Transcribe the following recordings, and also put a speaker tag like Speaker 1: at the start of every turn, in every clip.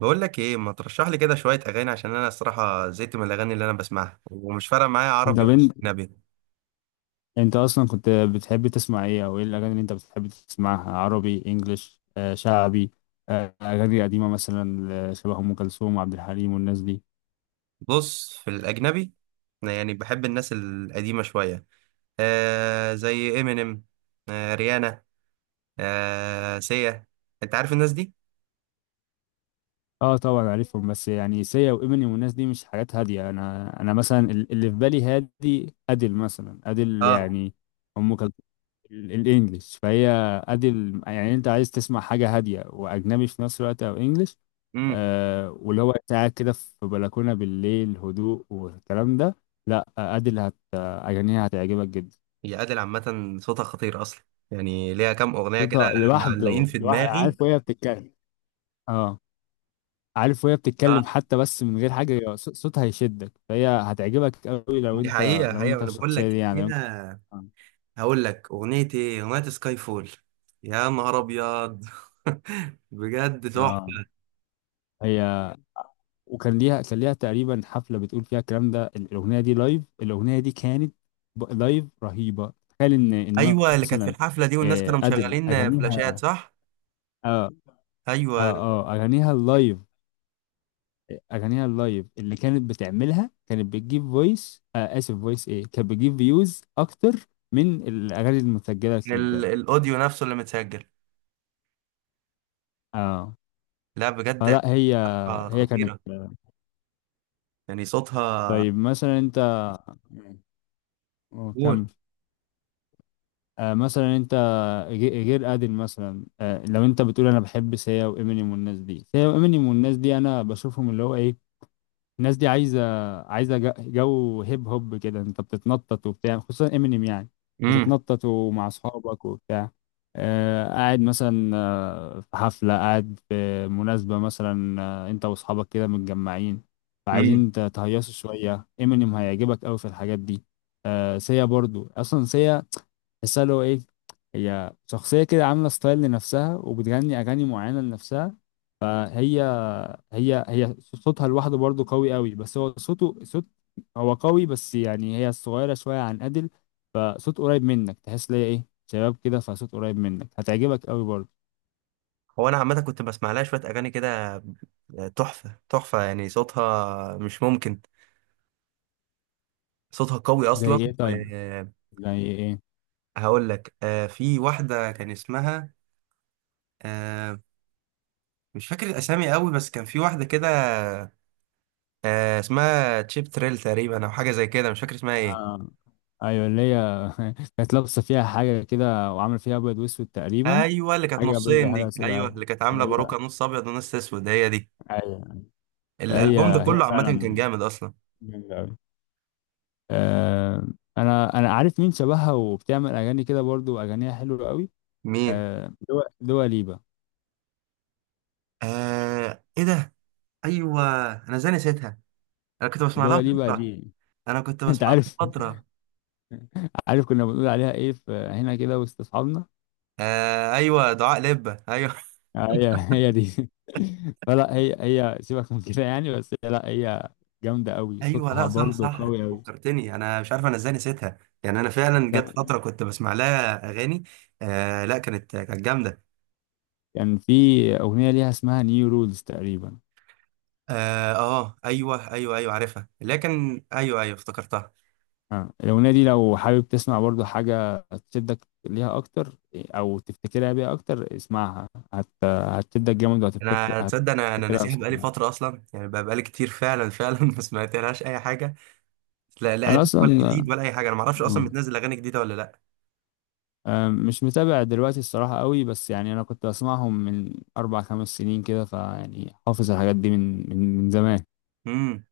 Speaker 1: بقول لك ايه ما ترشح لي كده شويه اغاني عشان انا الصراحه زهقت من الاغاني اللي انا بسمعها ومش فارقه معايا عربي
Speaker 2: طب
Speaker 1: ولا
Speaker 2: انت
Speaker 1: اجنبي.
Speaker 2: انت اصلا كنت بتحب تسمع ايه او ايه الاغاني اللي انت بتحب تسمعها؟ عربي، انجليش، شعبي؟ اغاني قديمه مثلا، شبه ام كلثوم وعبد الحليم والناس دي؟
Speaker 1: بص في الاجنبي، أنا يعني بحب الناس القديمه شويه، زي امينيم، ريانا، سيا. انت عارف الناس دي؟
Speaker 2: اه طبعا عارفهم، بس يعني سيا وامينيم والناس دي مش حاجات هاديه. انا مثلا اللي في بالي هادي، ادل مثلا، ادل
Speaker 1: اه.
Speaker 2: يعني ام كلثوم. الانجليش، فهي ادي يعني انت عايز تسمع حاجه هاديه واجنبي في نفس الوقت او انجليش.
Speaker 1: امم
Speaker 2: آه، واللي هو أنت قاعد كده في بلكونه بالليل، هدوء والكلام ده. لا ادي اللي هت اغانيها هتعجبك جدا.
Speaker 1: هي ادل عامه صوتها خطير اصلا، يعني ليها كام اغنيه كده
Speaker 2: صوتها
Speaker 1: معلقين
Speaker 2: لوحده،
Speaker 1: في
Speaker 2: لوحده،
Speaker 1: دماغي.
Speaker 2: عارف وهي بتتكلم. اه، عارف وهي
Speaker 1: اه،
Speaker 2: بتتكلم حتى، بس من غير حاجه صوتها هيشدك. فهي هتعجبك قوي لو
Speaker 1: دي
Speaker 2: انت،
Speaker 1: حقيقه
Speaker 2: لو
Speaker 1: حقيقه
Speaker 2: انت
Speaker 1: انا بقول
Speaker 2: الشخصيه
Speaker 1: لك
Speaker 2: دي يعني، لو انت.
Speaker 1: فيها. هقول لك اغنيه ايه، اغنيه سكاي فول. يا نهار ابيض! بجد
Speaker 2: اه،
Speaker 1: تحفه.
Speaker 2: هي. وكان ليها تقريبا حفله بتقول فيها الكلام ده. الاغنيه دي لايف، الاغنيه دي كانت لايف رهيبه. تخيل ان
Speaker 1: ايوه اللي كانت في
Speaker 2: مثلا،
Speaker 1: الحفله دي والناس كانوا
Speaker 2: ادل
Speaker 1: مشغلين فلاشات،
Speaker 2: اغانيها.
Speaker 1: صح؟
Speaker 2: اه اه
Speaker 1: ايوه.
Speaker 2: اه اغانيها اللايف، اغانيها اللايف اللي كانت بتعملها كانت بتجيب فويس، اسف فويس ايه، كانت بتجيب فيوز اكتر من الاغاني المسجله الكليبات.
Speaker 1: الاوديو نفسه اللي متسجل.
Speaker 2: اه،
Speaker 1: لا بجد،
Speaker 2: فلا هي
Speaker 1: حفلة
Speaker 2: هي كانت.
Speaker 1: خطيره، يعني صوتها.
Speaker 2: طيب مثلا انت. مم.
Speaker 1: قول.
Speaker 2: كمل. مثلا انت، غير ادل مثلا. لو انت بتقول انا بحب سيا وامينيم والناس دي، سيا وامينيم والناس دي انا بشوفهم اللي هو ايه، الناس دي عايزه، عايزه جو هيب هوب كده. انت بتتنطط وبتاع، خصوصا امينيم يعني.
Speaker 1: امم
Speaker 2: بتتنطط ومع اصحابك وبتاع. قاعد مثلا، في حفله، قاعد في مناسبه مثلا، انت واصحابك كده متجمعين،
Speaker 1: امم
Speaker 2: فعايزين تهيصوا شويه، امينيم هيعجبك قوي في الحاجات دي. سيا برضو، اصلا سيا تحسها اللي هو ايه، هي شخصية كده عاملة ستايل لنفسها وبتغني أغاني معينة لنفسها. فهي، هي صوتها لوحده برضه قوي قوي، بس هو صوته صوت، هو قوي، بس يعني هي صغيرة شوية عن أديل، فصوت قريب منك، تحس ليا إيه شباب كده، فصوت قريب منك هتعجبك قوي برضه.
Speaker 1: هو انا عامه كنت بسمع لها شويه اغاني كده. تحفه تحفه، يعني صوتها مش ممكن، صوتها قوي
Speaker 2: زي
Speaker 1: اصلا.
Speaker 2: إيه طيب؟ زي إيه؟
Speaker 1: وهقول لك، في واحده كان اسمها، آه، مش فاكر الاسامي قوي، بس كان في واحده كده. اسمها تشيب تريل تقريبا او حاجه زي كده، مش فاكر اسمها ايه.
Speaker 2: آه، أيوة اللي هي، كانت لابسة فيها حاجة كده وعاملة فيها أبيض وأسود تقريبا.
Speaker 1: ايوه اللي كانت
Speaker 2: حاجة بيضة
Speaker 1: نصين
Speaker 2: حاجة
Speaker 1: دي، ايوه
Speaker 2: سوداء.
Speaker 1: اللي كانت عامله باروكه
Speaker 2: أيوة
Speaker 1: نص ابيض ونص اسود، هي دي.
Speaker 2: أيوة.
Speaker 1: الالبوم ده اه
Speaker 2: أيوة هي
Speaker 1: كله عامه كان
Speaker 2: فعلا.
Speaker 1: جامد اصلا.
Speaker 2: جميل أوي. آه، انا عارف مين شبهها وبتعمل اغاني كده برضو واغانيها حلوه قوي.
Speaker 1: مين؟
Speaker 2: آه، دوا ليبا.
Speaker 1: آه ايه ده. ايوه، انا ازاي نسيتها. انا كنت بسمع لها
Speaker 2: دوا
Speaker 1: من
Speaker 2: ليبا
Speaker 1: فتره
Speaker 2: دي
Speaker 1: انا كنت
Speaker 2: انت
Speaker 1: بسمع لها
Speaker 2: عارف.
Speaker 1: من فتره.
Speaker 2: عارف كنا بنقول عليها ايه في هنا كده وسط اصحابنا؟
Speaker 1: آه ايوه دعاء لبه، ايوه
Speaker 2: آه، هي دي. فلا هي سيبك من كده يعني. بس هي- لا هي جامده قوي،
Speaker 1: ايوه.
Speaker 2: صوتها
Speaker 1: لا صح
Speaker 2: برضو
Speaker 1: صح، انت
Speaker 2: قوي قوي.
Speaker 1: فكرتني، انا مش عارف انا ازاي نسيتها، يعني انا فعلا جت
Speaker 2: كان
Speaker 1: فتره كنت بسمع لها اغاني. آه لا كانت جامده.
Speaker 2: كان في اغنيه ليها اسمها نيو رولز تقريبا.
Speaker 1: اه، ايوه ايوه ايوه عارفها، لكن ايوه ايوه افتكرتها.
Speaker 2: آه، الأغنية دي لو حابب تسمع برضو حاجة تشدك ليها أكتر أو تفتكرها بيها أكتر، اسمعها، هتشدك جامد،
Speaker 1: انا تصدق، انا
Speaker 2: هتفتكرها
Speaker 1: ناسيها بقالي
Speaker 2: بشكل عام.
Speaker 1: فتره اصلا، يعني بقالي كتير فعلا فعلا ما سمعتلهاش اي حاجه. لا لا
Speaker 2: أنا
Speaker 1: قديم
Speaker 2: أصلا
Speaker 1: ولا
Speaker 2: جامد.
Speaker 1: جديد ولا اي حاجه، انا ما اعرفش اصلا
Speaker 2: آه.
Speaker 1: بتنزل اغاني جديده ولا لا.
Speaker 2: مش متابع دلوقتي الصراحة قوي، بس يعني أنا كنت بسمعهم من أربع خمس سنين كده، فيعني حافظ الحاجات دي من زمان.
Speaker 1: امم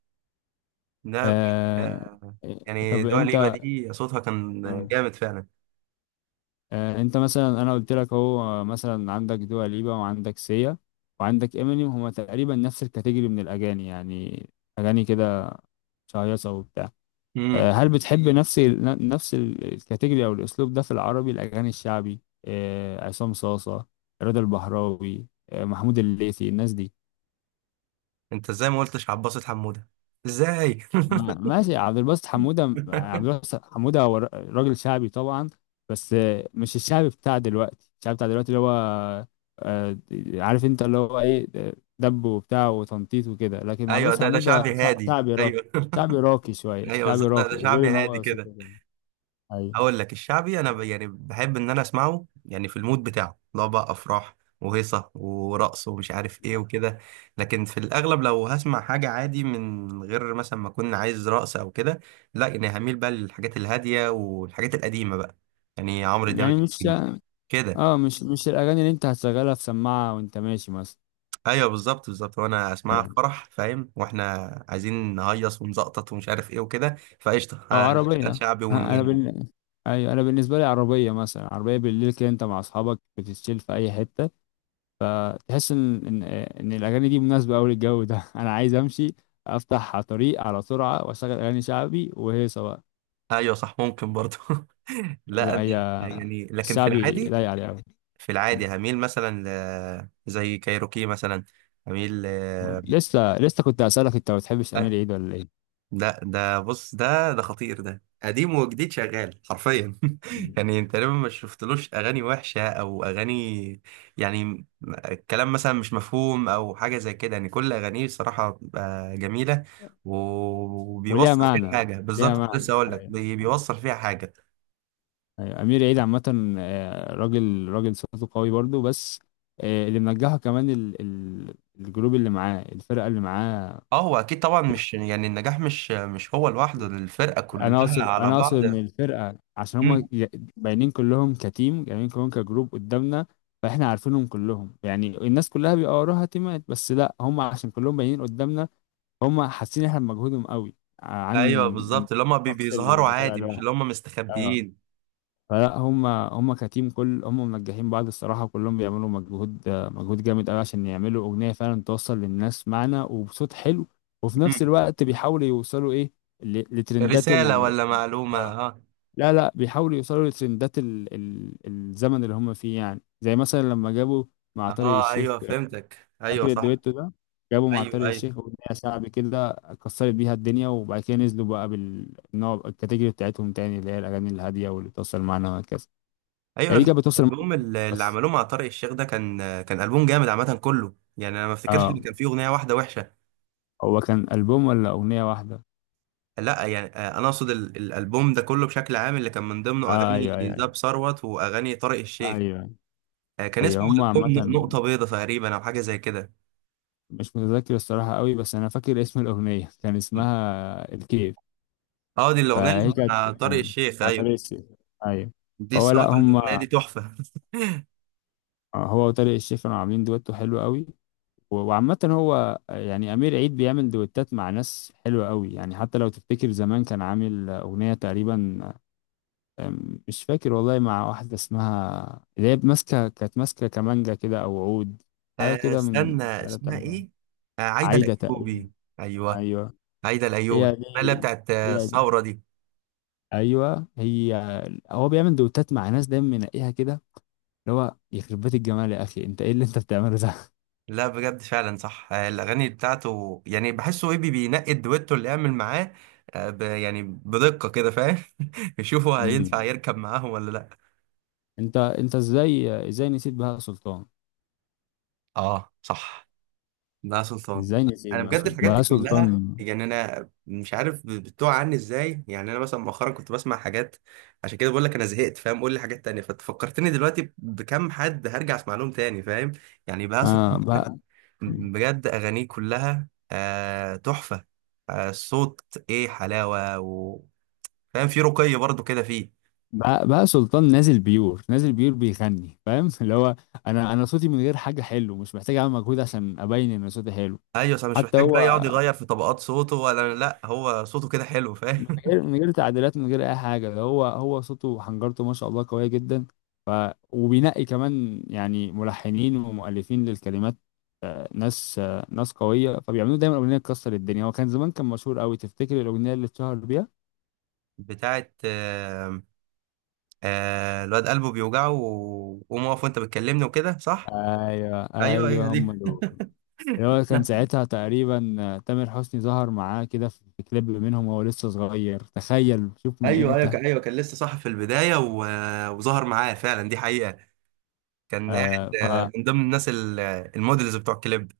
Speaker 1: لا بجد.
Speaker 2: آه...
Speaker 1: آه يعني
Speaker 2: طب
Speaker 1: دوا ليبا
Speaker 2: أنت،
Speaker 1: دي صوتها كان جامد فعلا.
Speaker 2: انت مثلا انا قلت لك اهو، مثلا عندك دوا ليبا وعندك سيا وعندك امينيم، هما تقريبا نفس الكاتيجوري من الاغاني يعني. اغاني كده شهيصه وبتاع.
Speaker 1: امم
Speaker 2: هل بتحب نفس الكاتيجوري او الاسلوب ده في العربي؟ الاغاني الشعبي، عصام صاصه، رضا البحراوي، محمود الليثي، الناس دي؟
Speaker 1: انت ازاي ما قلتش عباسة حموده؟ ازاي؟
Speaker 2: ماشي، عبد الباسط حمودة. عبد الباسط حمودة هو راجل شعبي طبعا، بس مش الشعبي بتاع دلوقتي. الشعبي بتاع دلوقتي اللي هو، آه، عارف انت اللي هو ايه، دب وبتاع وتنطيط وكده، لكن عبد
Speaker 1: ايوه
Speaker 2: الباسط
Speaker 1: ده شعبي
Speaker 2: حمودة
Speaker 1: هادي،
Speaker 2: شعبي راقي.
Speaker 1: ايوه
Speaker 2: شعبي راقي شوية،
Speaker 1: ايوه
Speaker 2: شعبي
Speaker 1: بالظبط ده
Speaker 2: راقي،
Speaker 1: ده
Speaker 2: وغير
Speaker 1: شعبي
Speaker 2: ان
Speaker 1: هادي
Speaker 2: هو
Speaker 1: كده.
Speaker 2: صوته جميل. ايوه،
Speaker 1: اقول لك الشعبي انا يعني بحب ان انا اسمعه، يعني في المود بتاعه، لو بقى افراح وهيصه ورقص ومش عارف ايه وكده. لكن في الاغلب لو هسمع حاجه عادي من غير مثلا ما اكون عايز رقص او كده، لا يعني هميل بقى للحاجات الهاديه والحاجات القديمه بقى، يعني عمرو دياب
Speaker 2: يعني مش،
Speaker 1: كده.
Speaker 2: اه مش الاغاني اللي انت هتشغلها في سماعة وانت ماشي مثلا،
Speaker 1: ايوه بالظبط بالظبط، وانا اسمعها في فرح فاهم، واحنا عايزين نهيص ونزقطط ومش عارف ايه وكده، فقشطه
Speaker 2: او انت عربية.
Speaker 1: هنشغل شعبي
Speaker 2: ها،
Speaker 1: ونودي.
Speaker 2: ايوه انا بالنسبة لي عربية مثلا. عربية بالليل كده، انت مع اصحابك بتتشيل في اي حتة، تحس ان الاغاني دي مناسبة قوي للجو ده. انا عايز امشي، افتح على طريق على سرعة، واشغل اغاني شعبي وهيصة بقى.
Speaker 1: ايوه صح، ممكن برضه لا
Speaker 2: لا
Speaker 1: انا
Speaker 2: هي
Speaker 1: يعني لكن في
Speaker 2: الشعبي
Speaker 1: العادي،
Speaker 2: لايق عليه قوي.
Speaker 1: في العادي هميل مثلا، ل... زي كايروكي مثلا هميل. ل...
Speaker 2: لسه كنت اسالك، انت ما بتحبش امير عيد ولا ايه؟
Speaker 1: ده بص ده خطير، ده قديم وجديد شغال حرفيا
Speaker 2: م.
Speaker 1: يعني انت تقريبا ما شفتلوش اغاني وحشه او اغاني، يعني الكلام مثلا مش مفهوم او حاجه زي كده، يعني كل اغانيه صراحه بتبقى جميله،
Speaker 2: وليها
Speaker 1: وبيوصل فيها
Speaker 2: معنى.
Speaker 1: حاجه
Speaker 2: ليها
Speaker 1: بالظبط، كنت
Speaker 2: معنى،
Speaker 1: لسه اقول لك
Speaker 2: ايوه.
Speaker 1: بيوصل فيها حاجه.
Speaker 2: أيوة، امير عيد عامه، راجل صوته قوي برضو، بس اللي منجحه كمان ال الجروب اللي معاه، الفرقه اللي معاه.
Speaker 1: اه هو اكيد طبعا، مش يعني النجاح مش هو لوحده، الفرقه
Speaker 2: انا
Speaker 1: كلها
Speaker 2: اقصد
Speaker 1: على
Speaker 2: انا اقصد
Speaker 1: بعض.
Speaker 2: ان الفرقه عشان
Speaker 1: مم.
Speaker 2: هم باينين كلهم كتيم، باينين كلهم كجروب قدامنا، فاحنا عارفينهم كلهم يعني. الناس كلها بيبقى وراها تيمات، بس لا هم عشان كلهم باينين قدامنا، هم حاسين احنا بمجهودهم قوي
Speaker 1: ايوه
Speaker 2: عن
Speaker 1: بالظبط، اللي هم
Speaker 2: الشخص اللي
Speaker 1: بيظهروا
Speaker 2: بيبقى طالع
Speaker 1: عادي، مش
Speaker 2: لوحده.
Speaker 1: اللي هم
Speaker 2: آه.
Speaker 1: مستخبيين.
Speaker 2: فلا هم كتيم، كل هم منجحين بعض الصراحة. كلهم بيعملوا مجهود، مجهود جامد قوي، عشان يعملوا أغنية فعلا توصل للناس معنى وبصوت حلو، وفي نفس الوقت بيحاولوا يوصلوا إيه، لترندات
Speaker 1: رسالة
Speaker 2: ال،
Speaker 1: ولا معلومة،
Speaker 2: آه.
Speaker 1: اه.
Speaker 2: لا لا، بيحاولوا يوصلوا لترندات الزمن اللي هم فيه، يعني زي مثلا لما جابوا مع طارق
Speaker 1: اه
Speaker 2: الشيخ.
Speaker 1: ايوه فهمتك، ايوه
Speaker 2: فاكر
Speaker 1: صح.
Speaker 2: الدويتو ده؟ جابوا مع
Speaker 1: ايوه
Speaker 2: طارق
Speaker 1: ايوه
Speaker 2: الشيخ أغنية شعبي كده كسرت بيها الدنيا، وبعد كده نزلوا بقى بالنوع الكاتيجوري بتاعتهم تاني، اللي هي الأغاني الهادية واللي توصل معانا وهكذا.
Speaker 1: ايوه. انا
Speaker 2: يعني دي
Speaker 1: فاهم
Speaker 2: كانت بتوصل،
Speaker 1: الالبوم اللي
Speaker 2: بس
Speaker 1: عملوه مع طارق الشيخ ده كان البوم جامد عامة كله، يعني انا ما افتكرش
Speaker 2: اه.
Speaker 1: ان كان فيه اغنية واحدة وحشة.
Speaker 2: هو كان ألبوم ولا أغنية واحدة؟
Speaker 1: لا، يعني انا اقصد الالبوم ده كله بشكل عام، اللي كان من ضمنه
Speaker 2: آه
Speaker 1: اغاني
Speaker 2: أيوه. أيوه
Speaker 1: زاب ثروت واغاني طارق الشيخ.
Speaker 2: أيوه.
Speaker 1: كان اسمه
Speaker 2: أيوه هما عامة،
Speaker 1: البوم نقطة بيضة تقريبا او حاجة زي كده.
Speaker 2: مش متذكر الصراحة قوي، بس أنا فاكر اسم الأغنية كان اسمها الكيف.
Speaker 1: اه دي الاغنية
Speaker 2: فهي
Speaker 1: اللي
Speaker 2: كانت،
Speaker 1: مع طارق الشيخ،
Speaker 2: بتاع
Speaker 1: ايوه.
Speaker 2: طارق الشيخ، أيوه.
Speaker 1: دي
Speaker 2: هو لا
Speaker 1: الصراحة الاغنية
Speaker 2: هما،
Speaker 1: دي تحفة.
Speaker 2: هو وطارق الشيخ كانوا عاملين دويتو حلو قوي. وعامة هو، يعني أمير عيد بيعمل دويتات مع ناس حلوة قوي. يعني حتى لو تفتكر زمان كان عامل أغنية تقريبا، مش فاكر والله، مع واحدة اسمها اللي هي ماسكة، كانت ماسكة كمانجا كده أو عود، حاجة كده من
Speaker 1: استنى
Speaker 2: الآلة
Speaker 1: اسمها
Speaker 2: بتاعتها.
Speaker 1: ايه. عايدة
Speaker 2: عايدة تقريبا.
Speaker 1: الايوبي. ايوه
Speaker 2: أيوه
Speaker 1: هيدا الايوبي
Speaker 2: هي دي،
Speaker 1: اللي بتاعت
Speaker 2: هي دي،
Speaker 1: الثوره دي.
Speaker 2: أيوه هي. هو بيعمل دوتات مع ناس دايما منقيها كده، اللي هو يخرب بيت الجمال، يا أخي أنت إيه اللي أنت بتعمله ده؟
Speaker 1: لا بجد فعلا صح. الاغاني بتاعته يعني بحسه ايه بينقي الدويتو اللي يعمل معاه، يعني بدقه كده فاهم يشوفوا
Speaker 2: مم.
Speaker 1: هينفع يركب معاهم ولا لا.
Speaker 2: أنت إزاي نسيت بهاء سلطان؟
Speaker 1: اه صح، ده سلطان.
Speaker 2: إزاي نسيت
Speaker 1: انا
Speaker 2: بهاء
Speaker 1: بجد
Speaker 2: سلطان؟
Speaker 1: الحاجات دي
Speaker 2: بهاء
Speaker 1: كلها،
Speaker 2: سلطان.
Speaker 1: يعني انا مش عارف بتوع عني ازاي، يعني انا مثلا مؤخرا كنت بسمع حاجات، عشان كده بقول لك انا زهقت فاهم، قول لي حاجات تانية ففكرتني دلوقتي بكم حد هرجع اسمع لهم تاني فاهم. يعني بهاء
Speaker 2: آه
Speaker 1: سلطان
Speaker 2: بقى.
Speaker 1: بجد أغانيه كلها آه تحفة، آه الصوت إيه حلاوة. و... فاهم، في رقي برضو كده فيه.
Speaker 2: بقى سلطان نازل بيور، نازل بيور بيغني، فاهم؟ اللي هو انا صوتي من غير حاجه حلو، مش محتاج اعمل مجهود عشان ابين ان صوتي حلو.
Speaker 1: أيوة صح، مش
Speaker 2: حتى
Speaker 1: محتاج بقى
Speaker 2: هو
Speaker 1: يقعد يغير في طبقات صوته ولا لأ، هو صوته كده حلو
Speaker 2: من
Speaker 1: فاهم.
Speaker 2: غير، من غير تعديلات، من غير اي حاجه، ده هو، هو صوته وحنجرته ما شاء الله قويه جدا. ف، وبينقي كمان يعني ملحنين ومؤلفين للكلمات، ناس، قويه. فبيعملوا دايما اغنيه تكسر الدنيا. هو كان زمان كان مشهور قوي، تفتكر الاغنيه اللي اتشهر بيها؟
Speaker 1: بتاعت آه، آه الواد قلبه بيوجعه وقوم واقف وأنت بتكلمني وكده، صح؟
Speaker 2: ايوه
Speaker 1: أيوة أيوة
Speaker 2: ايوه هم
Speaker 1: دي.
Speaker 2: دول، اللي هو كان ساعتها تقريبا، تامر حسني ظهر معاه كده في كليب منهم وهو لسه صغير، تخيل شوف من
Speaker 1: أيوة أيوة
Speaker 2: امتى.
Speaker 1: أيوة كان لسه صح في البداية، و... وظهر معاه فعلا دي حقيقة. كان قاعد
Speaker 2: آه.
Speaker 1: من ضمن الناس المودلز بتوع الكليب.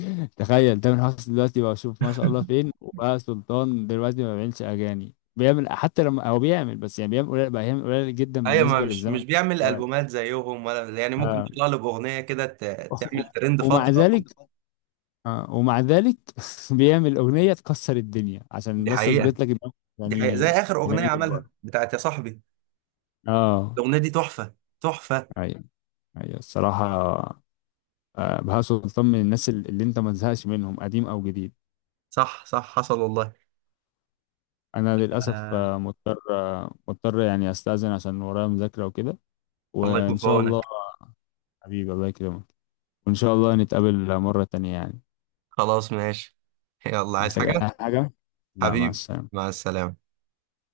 Speaker 2: فتخيل تامر حسني دلوقتي بقى، شوف ما شاء الله فين، وبقى سلطان دلوقتي ما بيعملش اغاني، بيعمل، حتى لما هو بيعمل بس يعني بيعمل قليل بقى، يعمل قليل جدا
Speaker 1: ايوه، ما
Speaker 2: بالنسبة
Speaker 1: مش
Speaker 2: للزمن
Speaker 1: مش بيعمل
Speaker 2: دلوقتي.
Speaker 1: البومات زيهم ولا، يعني ممكن
Speaker 2: آه.
Speaker 1: يطلع له باغنيه كده
Speaker 2: و-
Speaker 1: تعمل ترند
Speaker 2: ومع
Speaker 1: فتره.
Speaker 2: ذلك، آه ومع ذلك بيعمل أغنية تكسر الدنيا عشان
Speaker 1: دي
Speaker 2: بس
Speaker 1: حقيقه،
Speaker 2: أثبت لك إن هو
Speaker 1: دي حقيقه،
Speaker 2: يعني،
Speaker 1: زي اخر اغنيه
Speaker 2: يعني جبار.
Speaker 1: عملها بتاعت يا صاحبي،
Speaker 2: اه
Speaker 1: الاغنيه دي تحفه، تحفه.
Speaker 2: ايوه. ايوه الصراحة. بهاء سلطان من الناس اللي انت ما تزهقش منهم، قديم او جديد.
Speaker 1: صح صح حصل والله.
Speaker 2: انا للاسف،
Speaker 1: آه
Speaker 2: مضطر، مضطر يعني استاذن عشان ورايا مذاكره وكده.
Speaker 1: الله يكون
Speaker 2: وان
Speaker 1: في
Speaker 2: شاء الله.
Speaker 1: عونك.
Speaker 2: حبيبي الله يكرمك. وان شاء الله نتقابل مره تانية يعني.
Speaker 1: خلاص ماشي. يلا، عايز
Speaker 2: محتاج
Speaker 1: حاجه؟
Speaker 2: اي حاجه؟ لا، مع
Speaker 1: حبيبي،
Speaker 2: السلامه.
Speaker 1: مع السلامه.